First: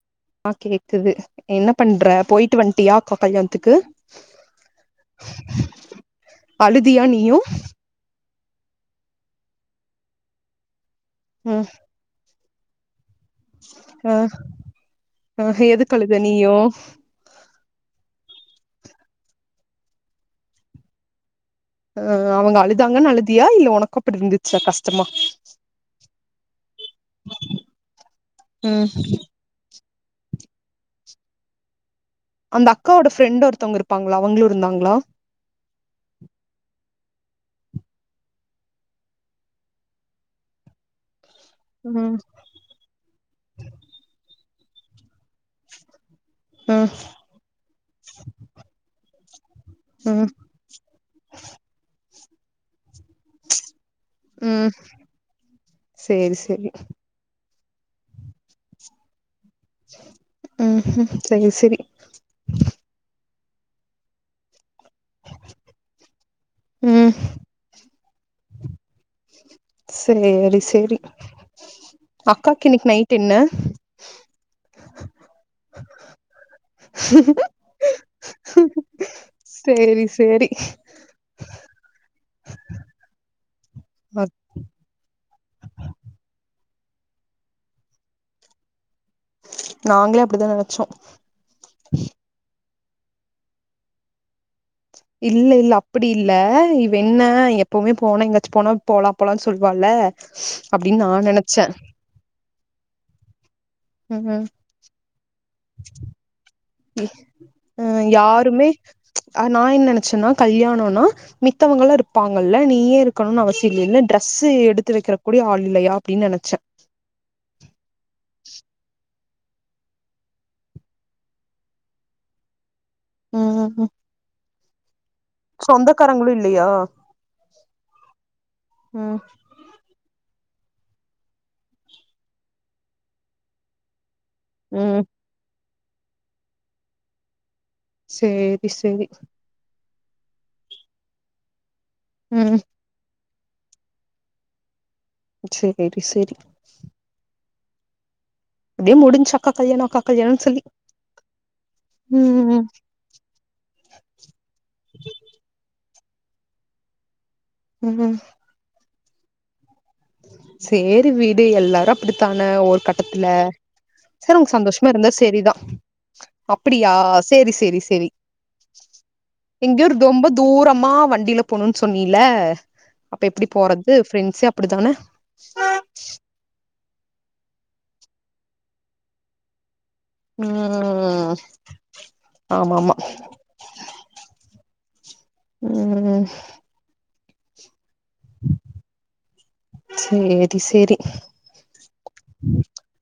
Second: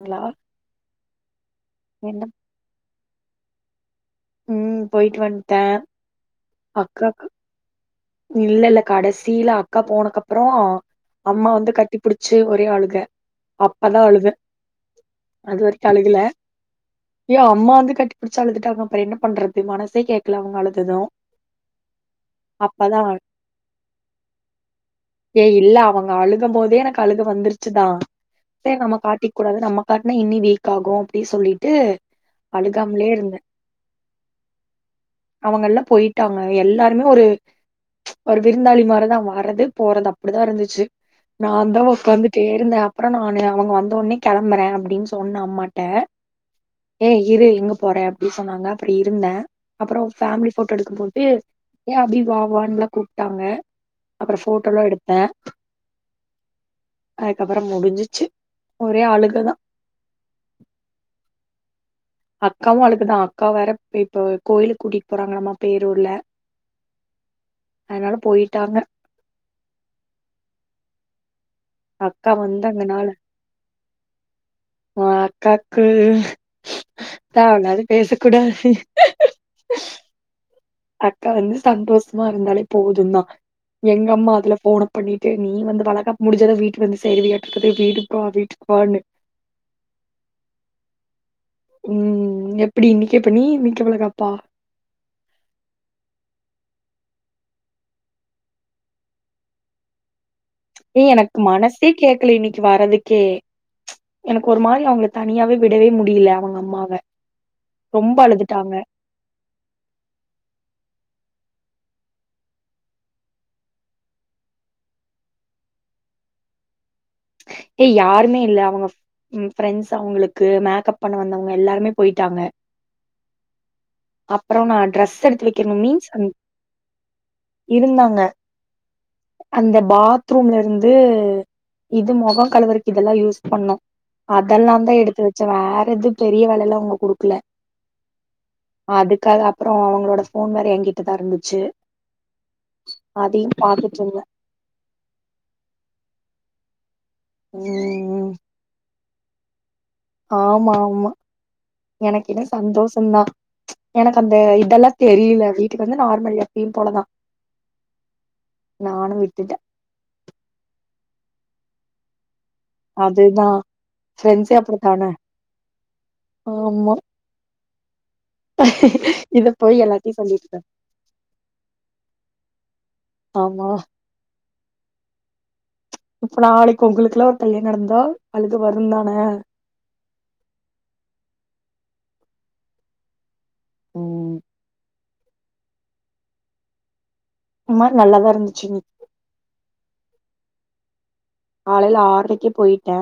hello ஆ கேக்குது என்ன பண்ற போயிட்டு வந்துட்டியா கல்யாணத்துக்கு ம் போயிட்டு வண்ட அழுதியா நீயு இல்ல இல்ல கடேசில அக்கா போனக்கப்றோ அம்மா ம் வந்து கட் டிபுடிச்சு ஒரே அழுக அப்பதா ஆ அலுவ ஆ அது வரைக்கு எதுக்கு அழுத அழுகுல நீயு அப்படியோ அம்மா வந்து கட்டிபிடிச்சு அழுதுட்டாங்க அப்றோ என்ன பண்றது மனசே கேக்கல அவங்க அழுதது ஆ அவங்க அழு ஆனா கஷ்டமா ஏ இல்ல அவங்க அழுக போதே எனக்கு அழுக வந்துரு ச்சுதா ம் கூடாது நம்ம காட்னா இனி வீக் ஆகு அப்டி சொல்லிட்டு அந்த அழுகாமலே அக்காவோட இருந்தே ஃப்ரெண்ட் ஒருத்தவங்க இருப்பாங்களா அவங்களு இருந்தாங்ளா அவங்கல்லா போயிட்டாங்க எல்லாருமே ஒரு ஒரு விருந்தாளி மாரிதா வர்றது போறது அப்டிதா இருந்துச்சு நாந்தா ம் உக்காந்துட்டே இருந்த அப்றோ நானு அவங்க வந்த ஒன்னே கெளம்பறே அப்டின்னு சொன்ன அம்மாட்ட ம் ஏ இரு எங்க போற அப்டி சொன்னாங்க அப்றோ இருந்த அப்றோ ம் ஃபேமிலி ஃபோட்டோ எடுக்கு போது ஏ அபி வா வான்லா கூப்டாங்க அப்றோ ம் ஃபோட்டோலா எடுத்த சேரி சேரி அதுக்கப்றோ முடுஞ்சுச்சு ஒரே ஆழுகதா ம் ம் செரி செரி அக்காவு அழுகதா அக்கா வேற இப்ப கோயிலு கூட்டி போறாங்க நம்மா பேரூர்ல ம் அதனால போயிட்டாங்க சேரி சேரி அக்கா வந்த அக்காக்கு அந்த இன்னைக்கு நாள் நைட் என்ன அக்காக்கு தேவயில்லாது பேசக் கூடாது சேரி சேரி அக்கா வந்து சந்தோஷமா இருந்தாலே போது தா எங்க அம்மா அதுல போன பண்ணிட்டு நீ வந்து வளகாப் முடிச்சாதா வீட்டு வந்து சேருவையாட்டு இருக்குது வீட்டுக்கு வா வீட்டுக்கு வா நாங்களே அப்டிதா நினச்சோ ம் எப்டி இன்நிக்கே பண்ணி இன்நிக்கே வழக்காப்பா இல்ல இல்ல அப்டி இல்ல இவ என்ன எப்பவுமே போனா எங்காச்சு போனா போலா போலான்னு சொல்வால ஏ எனக்கு மனசே கேக்கல இன்னைக்கு வரதுக்கே ம் எனக்கு ஒரு மாறி அவங்கள தனியாவே வி விடவே முடில அவங்க அம்மாவ ரொம்ப அழுதுட்டாங்க ஆ நா என்ன நினைச்சேன்னா கல்யாணோனா மித்தவங்கலா இருப்பாங்கல்ல நீ ஏ இருக்கணுன அவசி இல்லேல்ல டிரரெஸ்ஸு எடுத்து வைக்ற கூடிய ஆள் இல்லையா அப்டின்னு நினச்சே ஏ யாருமே இல்ல அவங்க ம் ஃப்ரெண்ட்ஸ் அவங்களுக்கு மேக்கப் பண்ண வந்தவங்க எல்லாருமே பொய்ட்டாங்க ம் அப்றோ நா ட்ரெஸ் எடுத்து வைக்கணு மீன்ஸ் அ சொந்தக்காரங்களு இல்லையா இருந்தாங்க ம் அந்த பாத்ரூம்லருந்து இது மொகோ கலுவுரக்கு இதெல்லா யூஸ் பண்ணோ அதெல்லா தா ம் எடுத்து வச்சே வேற எது பெரிய வேலல்ல அவங்க குடுக்கல சேரி சேரி அதுக்காக அப்புறோ அவங்களோட போன் வேற ஏங்கிட்ட தா இருந்துச்சு ம் அதையு பாத்துட்டு இருந்தே சேரி செரி ம் அதே முடிஞ்சு அக்கா கல்யாணோ அக்கா கல்யாணோன்னு சொல்லி ஆமா ஆமா எனக்கு என்ன ம் ம் சந்தோஷ சரிங்களா எனக்கு அந்த இதெல்லா தெரியல வீட்டுக்கு வந்து நார்மல் எப்பயு போலதா ம் நானு விட்டுட்டே சேரி விடு எல்லாரு அப்டித்தானே ஒரு கட்டத்துல அதுதா சரி அவங்க ஃப்ரெண்ட்ஸே சந்தோஷமா இருந்தா அப்படித்தானே சேரிதா அப்டியா ஆமா சேரி சேரி சேரி இத போய் எங்கயோ எல்லாத்தையு ரொம்ப சொல்லிருக்கே தூரமா வண்டில போணுன்னு சொன்னைல அப்ப எப்டி ஆமா போறது ஃபிரண்ட்ஸ்ஸே இப்ப நாளைக்கு உங்களுக்கெல்லா ஒரு கல்யாண நடந்தா அழுக வருந்தானே ம் ஆமா ஆமா ம் ம் ஒருமாறி நல்லாதா இருந்துச்சு சேரி சேரி காலைல ஆறுறை க்கே போயிட்டே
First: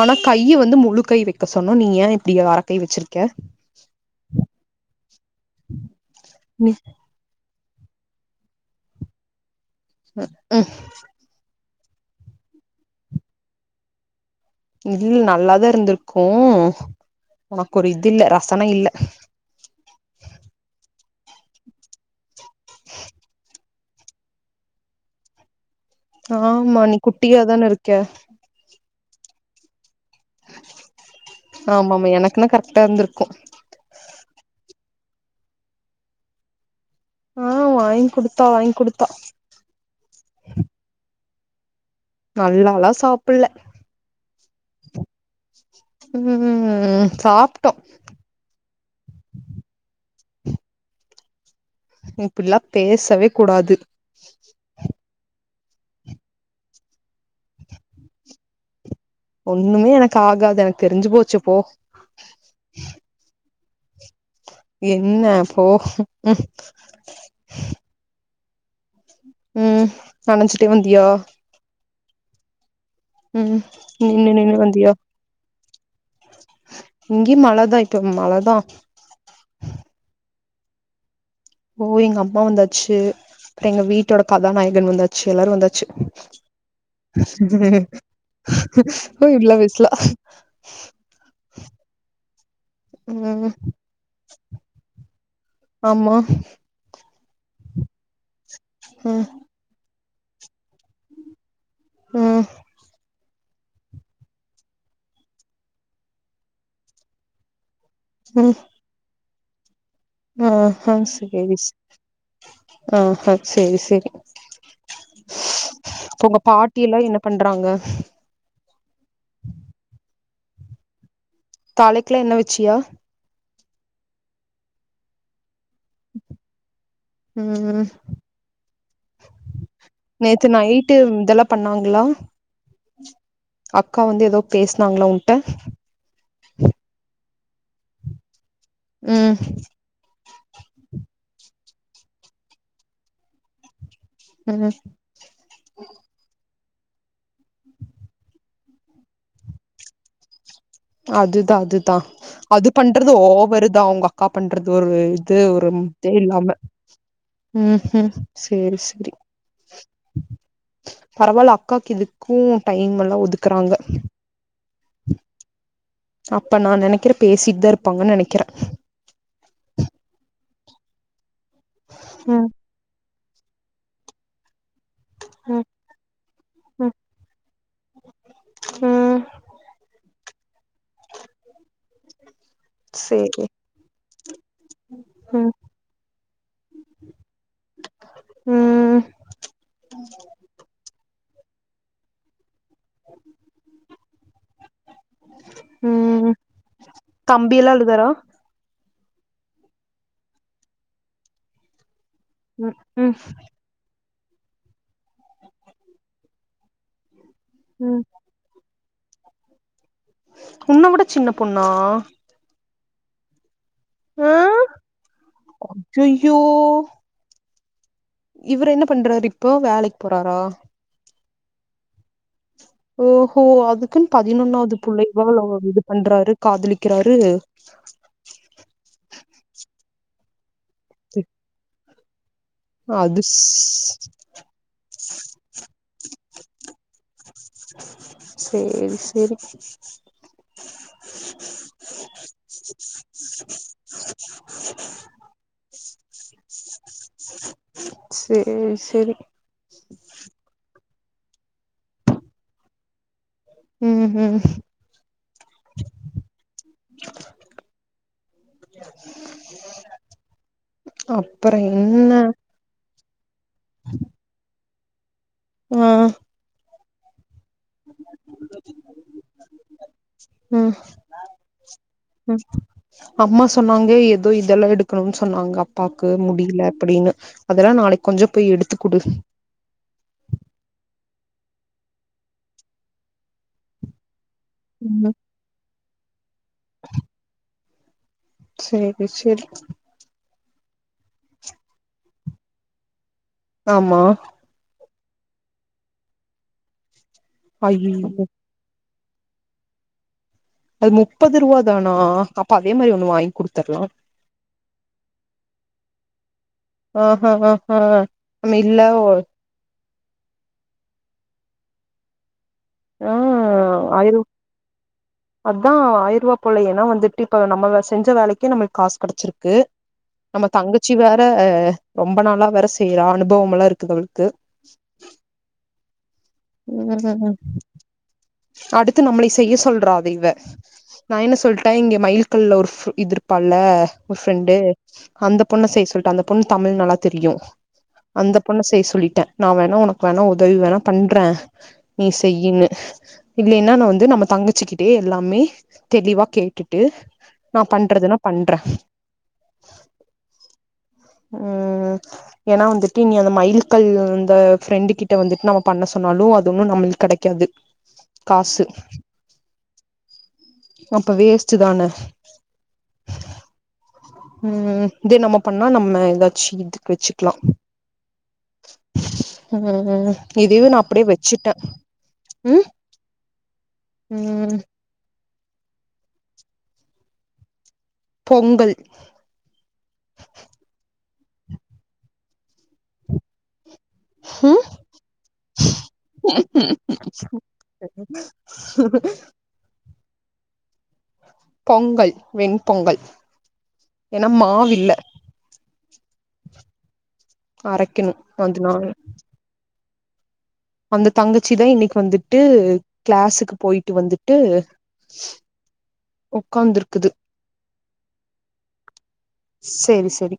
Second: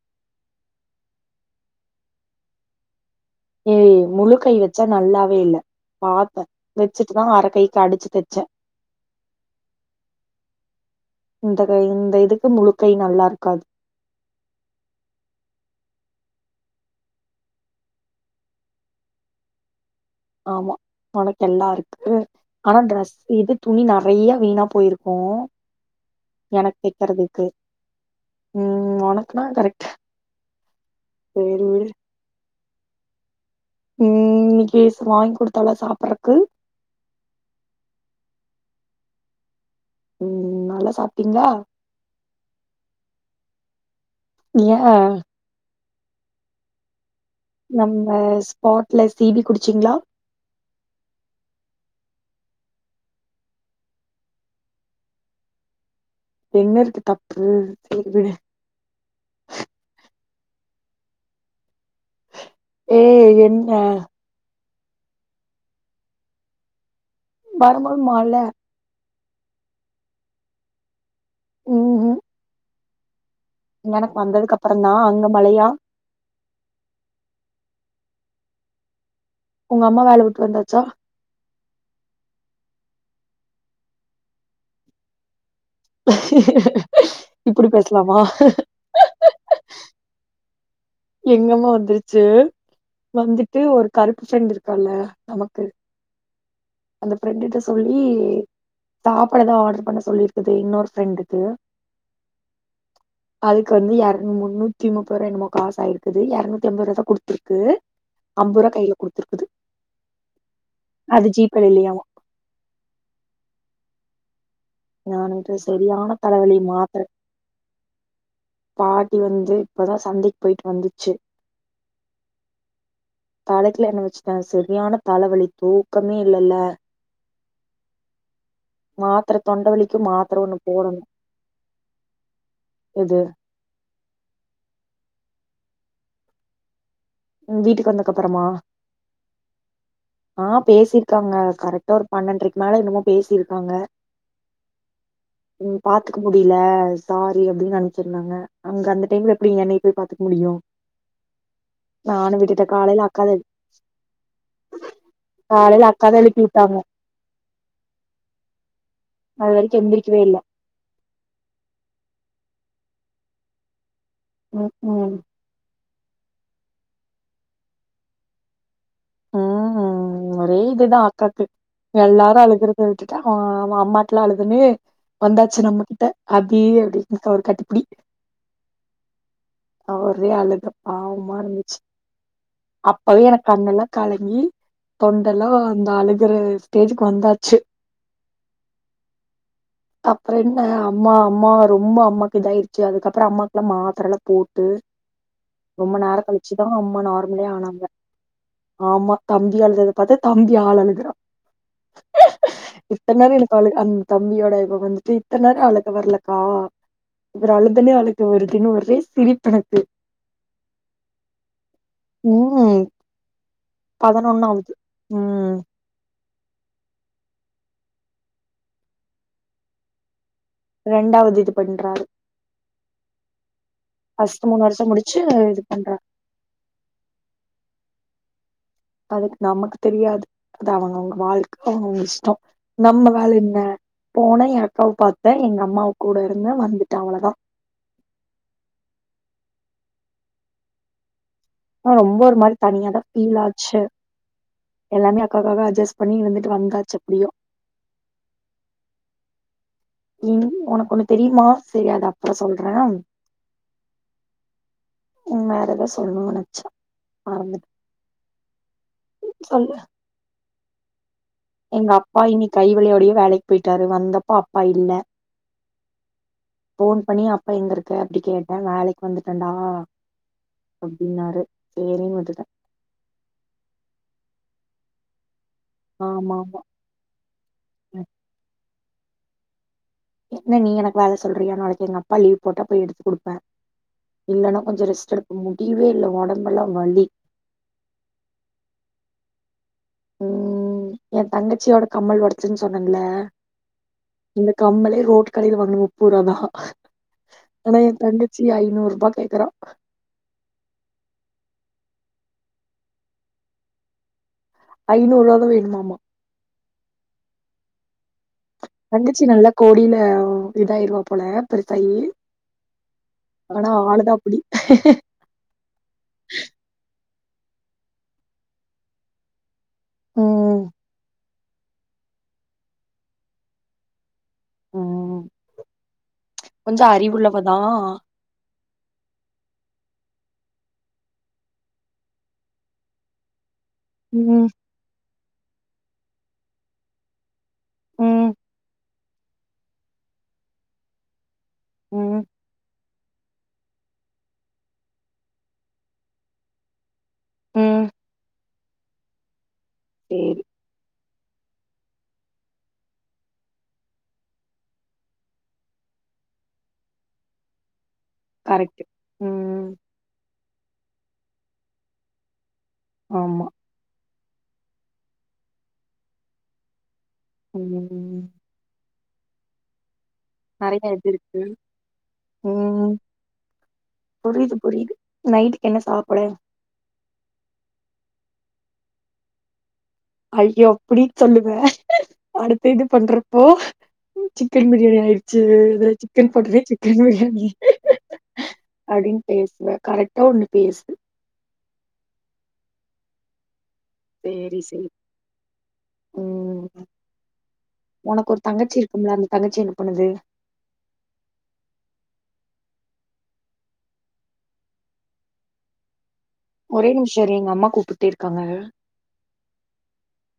ஆனா கையி வந்து முழுக்கை வைக்க சொன்னோ நீ ஏ இப்டி அரக்கை வச்சிருக்கே ம் முழுகைவச்சா நல்லாவே இல்ல பாத்தே நீ அதா அரகைக்கு அடிச்சு தைச்சே ம் இந்தது இந்த இதுக்கு முழுகை நல்லாருக்காது இல்ல நல்லாதாருந்திருக்கு உனக்கு ஒரு இது இல்ல ரசனா இல்ல ஆமா உனக்கு எல்லாருக்குது ஆனா டரெஸ் இது துணி நெறைய வீணா போயிருக்கு ஆமா நீ குட்டியாதானே இருக்க ம் ஓனகுலா கரெக்ட்ட ஆமா மா எனக்குலா கரெக்டாருந்திருக்கு ம் இன்னிகேஸ் வாங்கக்குடுத்தால சாப்பறக்கு ஆ வாங்க்குடுத்தா வாங்க்குடுத்தா ம் நல்லா சாப்டிங்ளா நல்லாலா சாப்பில்ல ஏ ம் சாப் நம்ம ஸ்பாட்ல சி பி குடிச்சிங்ளா இப்டில்லா பேசவே கூடாது என்ன இருக்கு தப்பு சேரி விடு ஒண்ணுமே எனக்கு ஆகாது எனக்கு தெரிஞ்சு போச்சு போ ஏ என்ன என்ன போ வரம்போது மழ ம் நனஞ்சிட்டே வந்தியா ம் ஹ் ம் நின்னு நின்னு வந்ததுக்கு அப்புற வந்தியா தா அங்க மழையா இங்கியு மழதா இப்ப மழதா உங்கம்மா வேலவிட்டு வந்தாச்சா ஓ எங்க அம்மா வந்தாச்சு எங்க வீட்டோட கதாநாயகன் வந்தாச்சு எல்லாரு வந்தாச்சு இப்படி பேசலாமா அ இப்டிலா பேசலா எங்கம்மா வந்துருச்சு ம் வந்துட்டு ஒரு கருப்பு ஃப்ரண்டு இருக்கால நமக்கு ஆமா அந்த ஃபிரண்டுட்ட சொல்லி ம் சாப்பாடு எதோ ஆடர் பண்ண சொல்லிரு இது இன்னொரு ஃப்ரெண்டுது ம் அதுக்கு வந்து எரனு முன்னூத்தி முப்பதோ என்னமோ காசாயிருக்குது எரநூத்தி எம்பதுருவாதா குடுத்திருக்கு அம்பருவா கைல குடுத்திருக்குது ஆ ஹ சேரி சே இல்லையாமா ஆ ஹ செரி செரி நானுக்கு சரியான இப்ப உங்க தலைவலி பாட்டி எல்லா மாத்திர என்ன பண்றாங்க பாட்டி வந்து இப்பதா சந்தைக்கு போய்ட்டு வந்துச்சு தலைக்குலா எண்ணெ வெச்சியா தலைக்குலா எண்ணெ வெச்சுட்ட செரியான தலவலி தூக்கமே இல்லல ம் ம் மாத்திர தொண்ட வலிக்கு மாத்திர நேத்து ஒண்ணு நைட்டு போடணு இதெல்லா பண்ணாங்களா எது அக்கா வந்து எதோ பேசுனாங்ளா உங்ட்ட ம் வீட்டுக்கு வந்தக்கப்பறமா ம் ஆ பேசிருக்காங்க கரெக்டா ஒரு பன்னெண்ட்ரைக்கு மேல என்னமோ பேசிருக்காங்க ம் ம் பாத்துக்க முடில சாரி அப்டின்னு அனுப்ச்சிருந்தாங்க அங்க அந்த டைம்ல எப்டி என்னய போய் பாத்துக்க முடியு அதுதா அதுதா நானு விட்டுட்டே அது காலைல பண்றது அக்காதா ஓவருதா உங்க அக்கா பண்றது ஒரு இது ஒரு காலைல இதே அக்காதா எழுப்பி இல்லாம விட்டாங்க ம் ம் சேரி சேரி அது வரைக்கு எந்திரிக்கவே இல்ல பரவால அக்காக்கு இதுக்கு டைம் எல்லா ஒதுக்கறாங்க ம் ம் அப்ப நா நெனைக்கிற பேசிட் தா இருப்பாங்கன் நெனைக்கிற ம் ஒரே இதுதா ஆக்காக்கு எல்லாரு ம் அழுதுருக் சொல்ட்டு தா அவ அம்மாட்லா அழுதுன்னு ம் வந்தாச்சி நம்ம கிட்ட அதே எடுத்துக்க ஒரு கட்டிப்புடி ஓ ஆ ஒரே அழுக பாவமா இருந்துச்சி அப்பவே சேரி எனக்கு கண்ணுல கலங்கி ம் தொண்டெல்லா அந்த அழுகுற ஸ்டேஜ்க்கு வந்தாச்சு ம் அப்பற என்ன அம்மா அம்மா ரொம்ப அம்மாக்கு இதாய்ர் ச்சு அதுக்கப்பற அம்மாக்குல்லா மாத்தரல்லா போட்டு ரொம்ப நேர ம் கழிச்சிதா அம்மா நார்மலே தம்பில்லா ஆனாங்க அழுதாரா ஆமா தம்பி ஆழுதத பாத்து தம்பி ஆள் அழுகுறா ம் ம் இத்தன் நாள் எனக் அழுக அந் தம்பியோட இவ வந்துட்டு இத்தன் நேரோ அழுக வர்லக்கா இவர் அழுதுனே ம் அவளுக்கு வருதுனு ஒரே சிரிப்பெணக்கு உன்ன விட சின்ன பொண்ணா ம் பதனொன்னாவது ம் அய்யோ இவரு என்ன பண்றாரு இப்போ வேலைக் போறாரா இரண்டாவது இது பண்றாரு ஓஹோ அதுக்குன் ஃபர்ஸ்ட் மூணு பதினொன்னாவது வருஷ முடிச்சு புள்ளைவா இது பண்றாரு காதலிக்கறாரு அதுக் நமக்கு தெரியாது அது அவங்க அவங்க வாழ்க்க அவுங்க அவுங்க இஷ்டோ நம்ம அது வேல என்ன போனே எ அக்காவ பாத்த எங்க அம்மாவு கூட இருந்த வந்துட்ட அவ்ளதா சேரி சேரி ஆ ரொம்ப ஒரு மாரி தனியா தா ஃபீல் ஆச்சு [inaudible] எல்லாமே அக்காக்காக அஜ்ஜஸ் பண்ணி இருந்துட்டு வந்தாச்சி எப்டியோ சேரி சேரி ம் உனக்கு ஒண்ணு தெரியுமா தெரியாதா அப்பறம் சொல்ற ம் ம் ம் வேற எதோ சொல்னு நெனச்ச மறந்துட் சொல்லு அப்பறோ எங்க என்ன அப்பா இன்னிக் கை வலியோடயே வேலைக் போய்ட்டாரு வந்தப்போ அப்பா இல்ல ஆ ஃபோன் பண்ணி அப்பா எங்க இருக்க அப்டி கேட்ட வேலலக் வந்துட்டன்டா ம் அப்டின்னாரு சேரின் விட்டுட்ட ம் அம்மா சொன்னாங்க ஏதோ இதெல்லா எடுக்கறோ சொன்னாங்க அப்பாக்கு ஆமா முடியில ஆமா அப்டின்னு அதெல்லா நாளைக்கு கொஞ்ச போய் எடுத்துக் குடு என்ன நீ எனக்கு வேல சொல்றியா நாளைக்கு எங்க அப்பா லீவ் போட்டா போய் எடுத்து குடுப்பே இல்லனா கொஞ்ச ம் ரெஸ்ட் எடுப்போ முடியவே இல்ல ஒடம்பெல்லா வலி செர் ரெஸ்ட் எடு ம் எ தங்கச்சியோட கம்மல் ஒடச்சுன் சொன்னல்ல ஆமா இந்த கம்மலே ரோட்டு் கடையில வாங்கன நூப்போரூவாதா ஆனா எ ஐயையோ தங்கச்சி ஐநூறுரூபா கேக்கறா அது முப்பது ரூபா தானா அப்ப அதே மாரி ஒண்ணு வாங்கி குடுத்தர்லா ஐநூறுரூவாதா வேண்மா மா ஆஹஹ ஹ தங்கச்சி நல்லா கோடியில இதாயிருவா போல பெருத்தாயி ஆ ஆனா ஆளுதா ஆயிர அப்டி அதா ஆயிருவா போலயே ஏன்னா வந்துட்டு இப்ப நம்ம செஞ்ச வேலக்கி நம்மளுக்கு காசு கெடச்சிருக்கு நம்ம ம் தங்கச்சி வேற ரொம்ப நாளா வேற செய்றா அனுபவம் எல்லாம் இருக்குது அவளுக்கு கொஞ்ச ம் அறிவுள்ளவதா அடுத்து நம்மளை செய்ய சொல்றா அத இவ நா என்ன சொல்ட்ட இங்க மயில் கல்ல ஒரு இது இருப்பால ஒரு ம் ஃப்ரெண்டு அந்த பொண்ண செய்ய சொல்ட்டே அந்த பொண்ணு தமிழ் நல்லா தெரியு ம் அந்த பொண்ண செய்ய சொல்லிட்டே நா வேணா உனக்கு வேணா உதவி வேணா பன் ற நீ ம் செய்யின்னு இல்லினா நா வந்து நம்ம தங்கச்சுக்கிட்டே எல்லாமே தெளிவா கேட்டுட்டு நா ம் பண்றதுன்னா பண்ற செரி ம் ஏன்னா வந்துட்டு நீ அந்த மயில்கல் அந்த ஃபெரண்டுகிட்ட வந்துட்டு நம்ம பண்ண சொ சொன்னாலு அது ஒண்ணும் நம்முளுக்கு கெடைக்காது காசு கரெக்ட் ம் அப்ப வேஸ்டு தான ஆமா ம் இது நம்ம பண்ணா நம்ம எதாச்சு இதுக்கு வச்சுக்களா [inaudible] ம் ம் ம் இதயு நா நெறைய அப்டியே இது இருக்கு வச்சுட்டே ம் புரியுது ம் புரியுது நைட்டுக்கு என்ன சாப்டு பொங்கல் ஐயோ அப்டி சொல்லுவ அடுத்த இது பண்றப்போ ம் சிக்கன் பிரியாணி ஆயிடுச்சு இ சிக்கன் பொட்ட ஒன்னே சிக்கன் பிரியாணி அப்டின்னு பேசுவ கரெக்டா ஒண்ணு பேசு பொங்கல் வெண் பொங்கல் செரி செ ம் அரைக்கணு உனக்கு ஒரு தங்கச்சி அதனால இருக்கும்ல்லா அந்த தங்கச்சி என்ன பண்ணுது அந்த தங்கச்சி தா இன்னைக்கு வந்துட்டு கிளாஸ்சுக்கு போய்ட்டு வந்துட்டு [inaudible] ஒரே உக்காந்துருக்குது நிமிஷம்இரு எங்க அம்மா கூப்ட்டே இருக்காங்க சேரி சேரி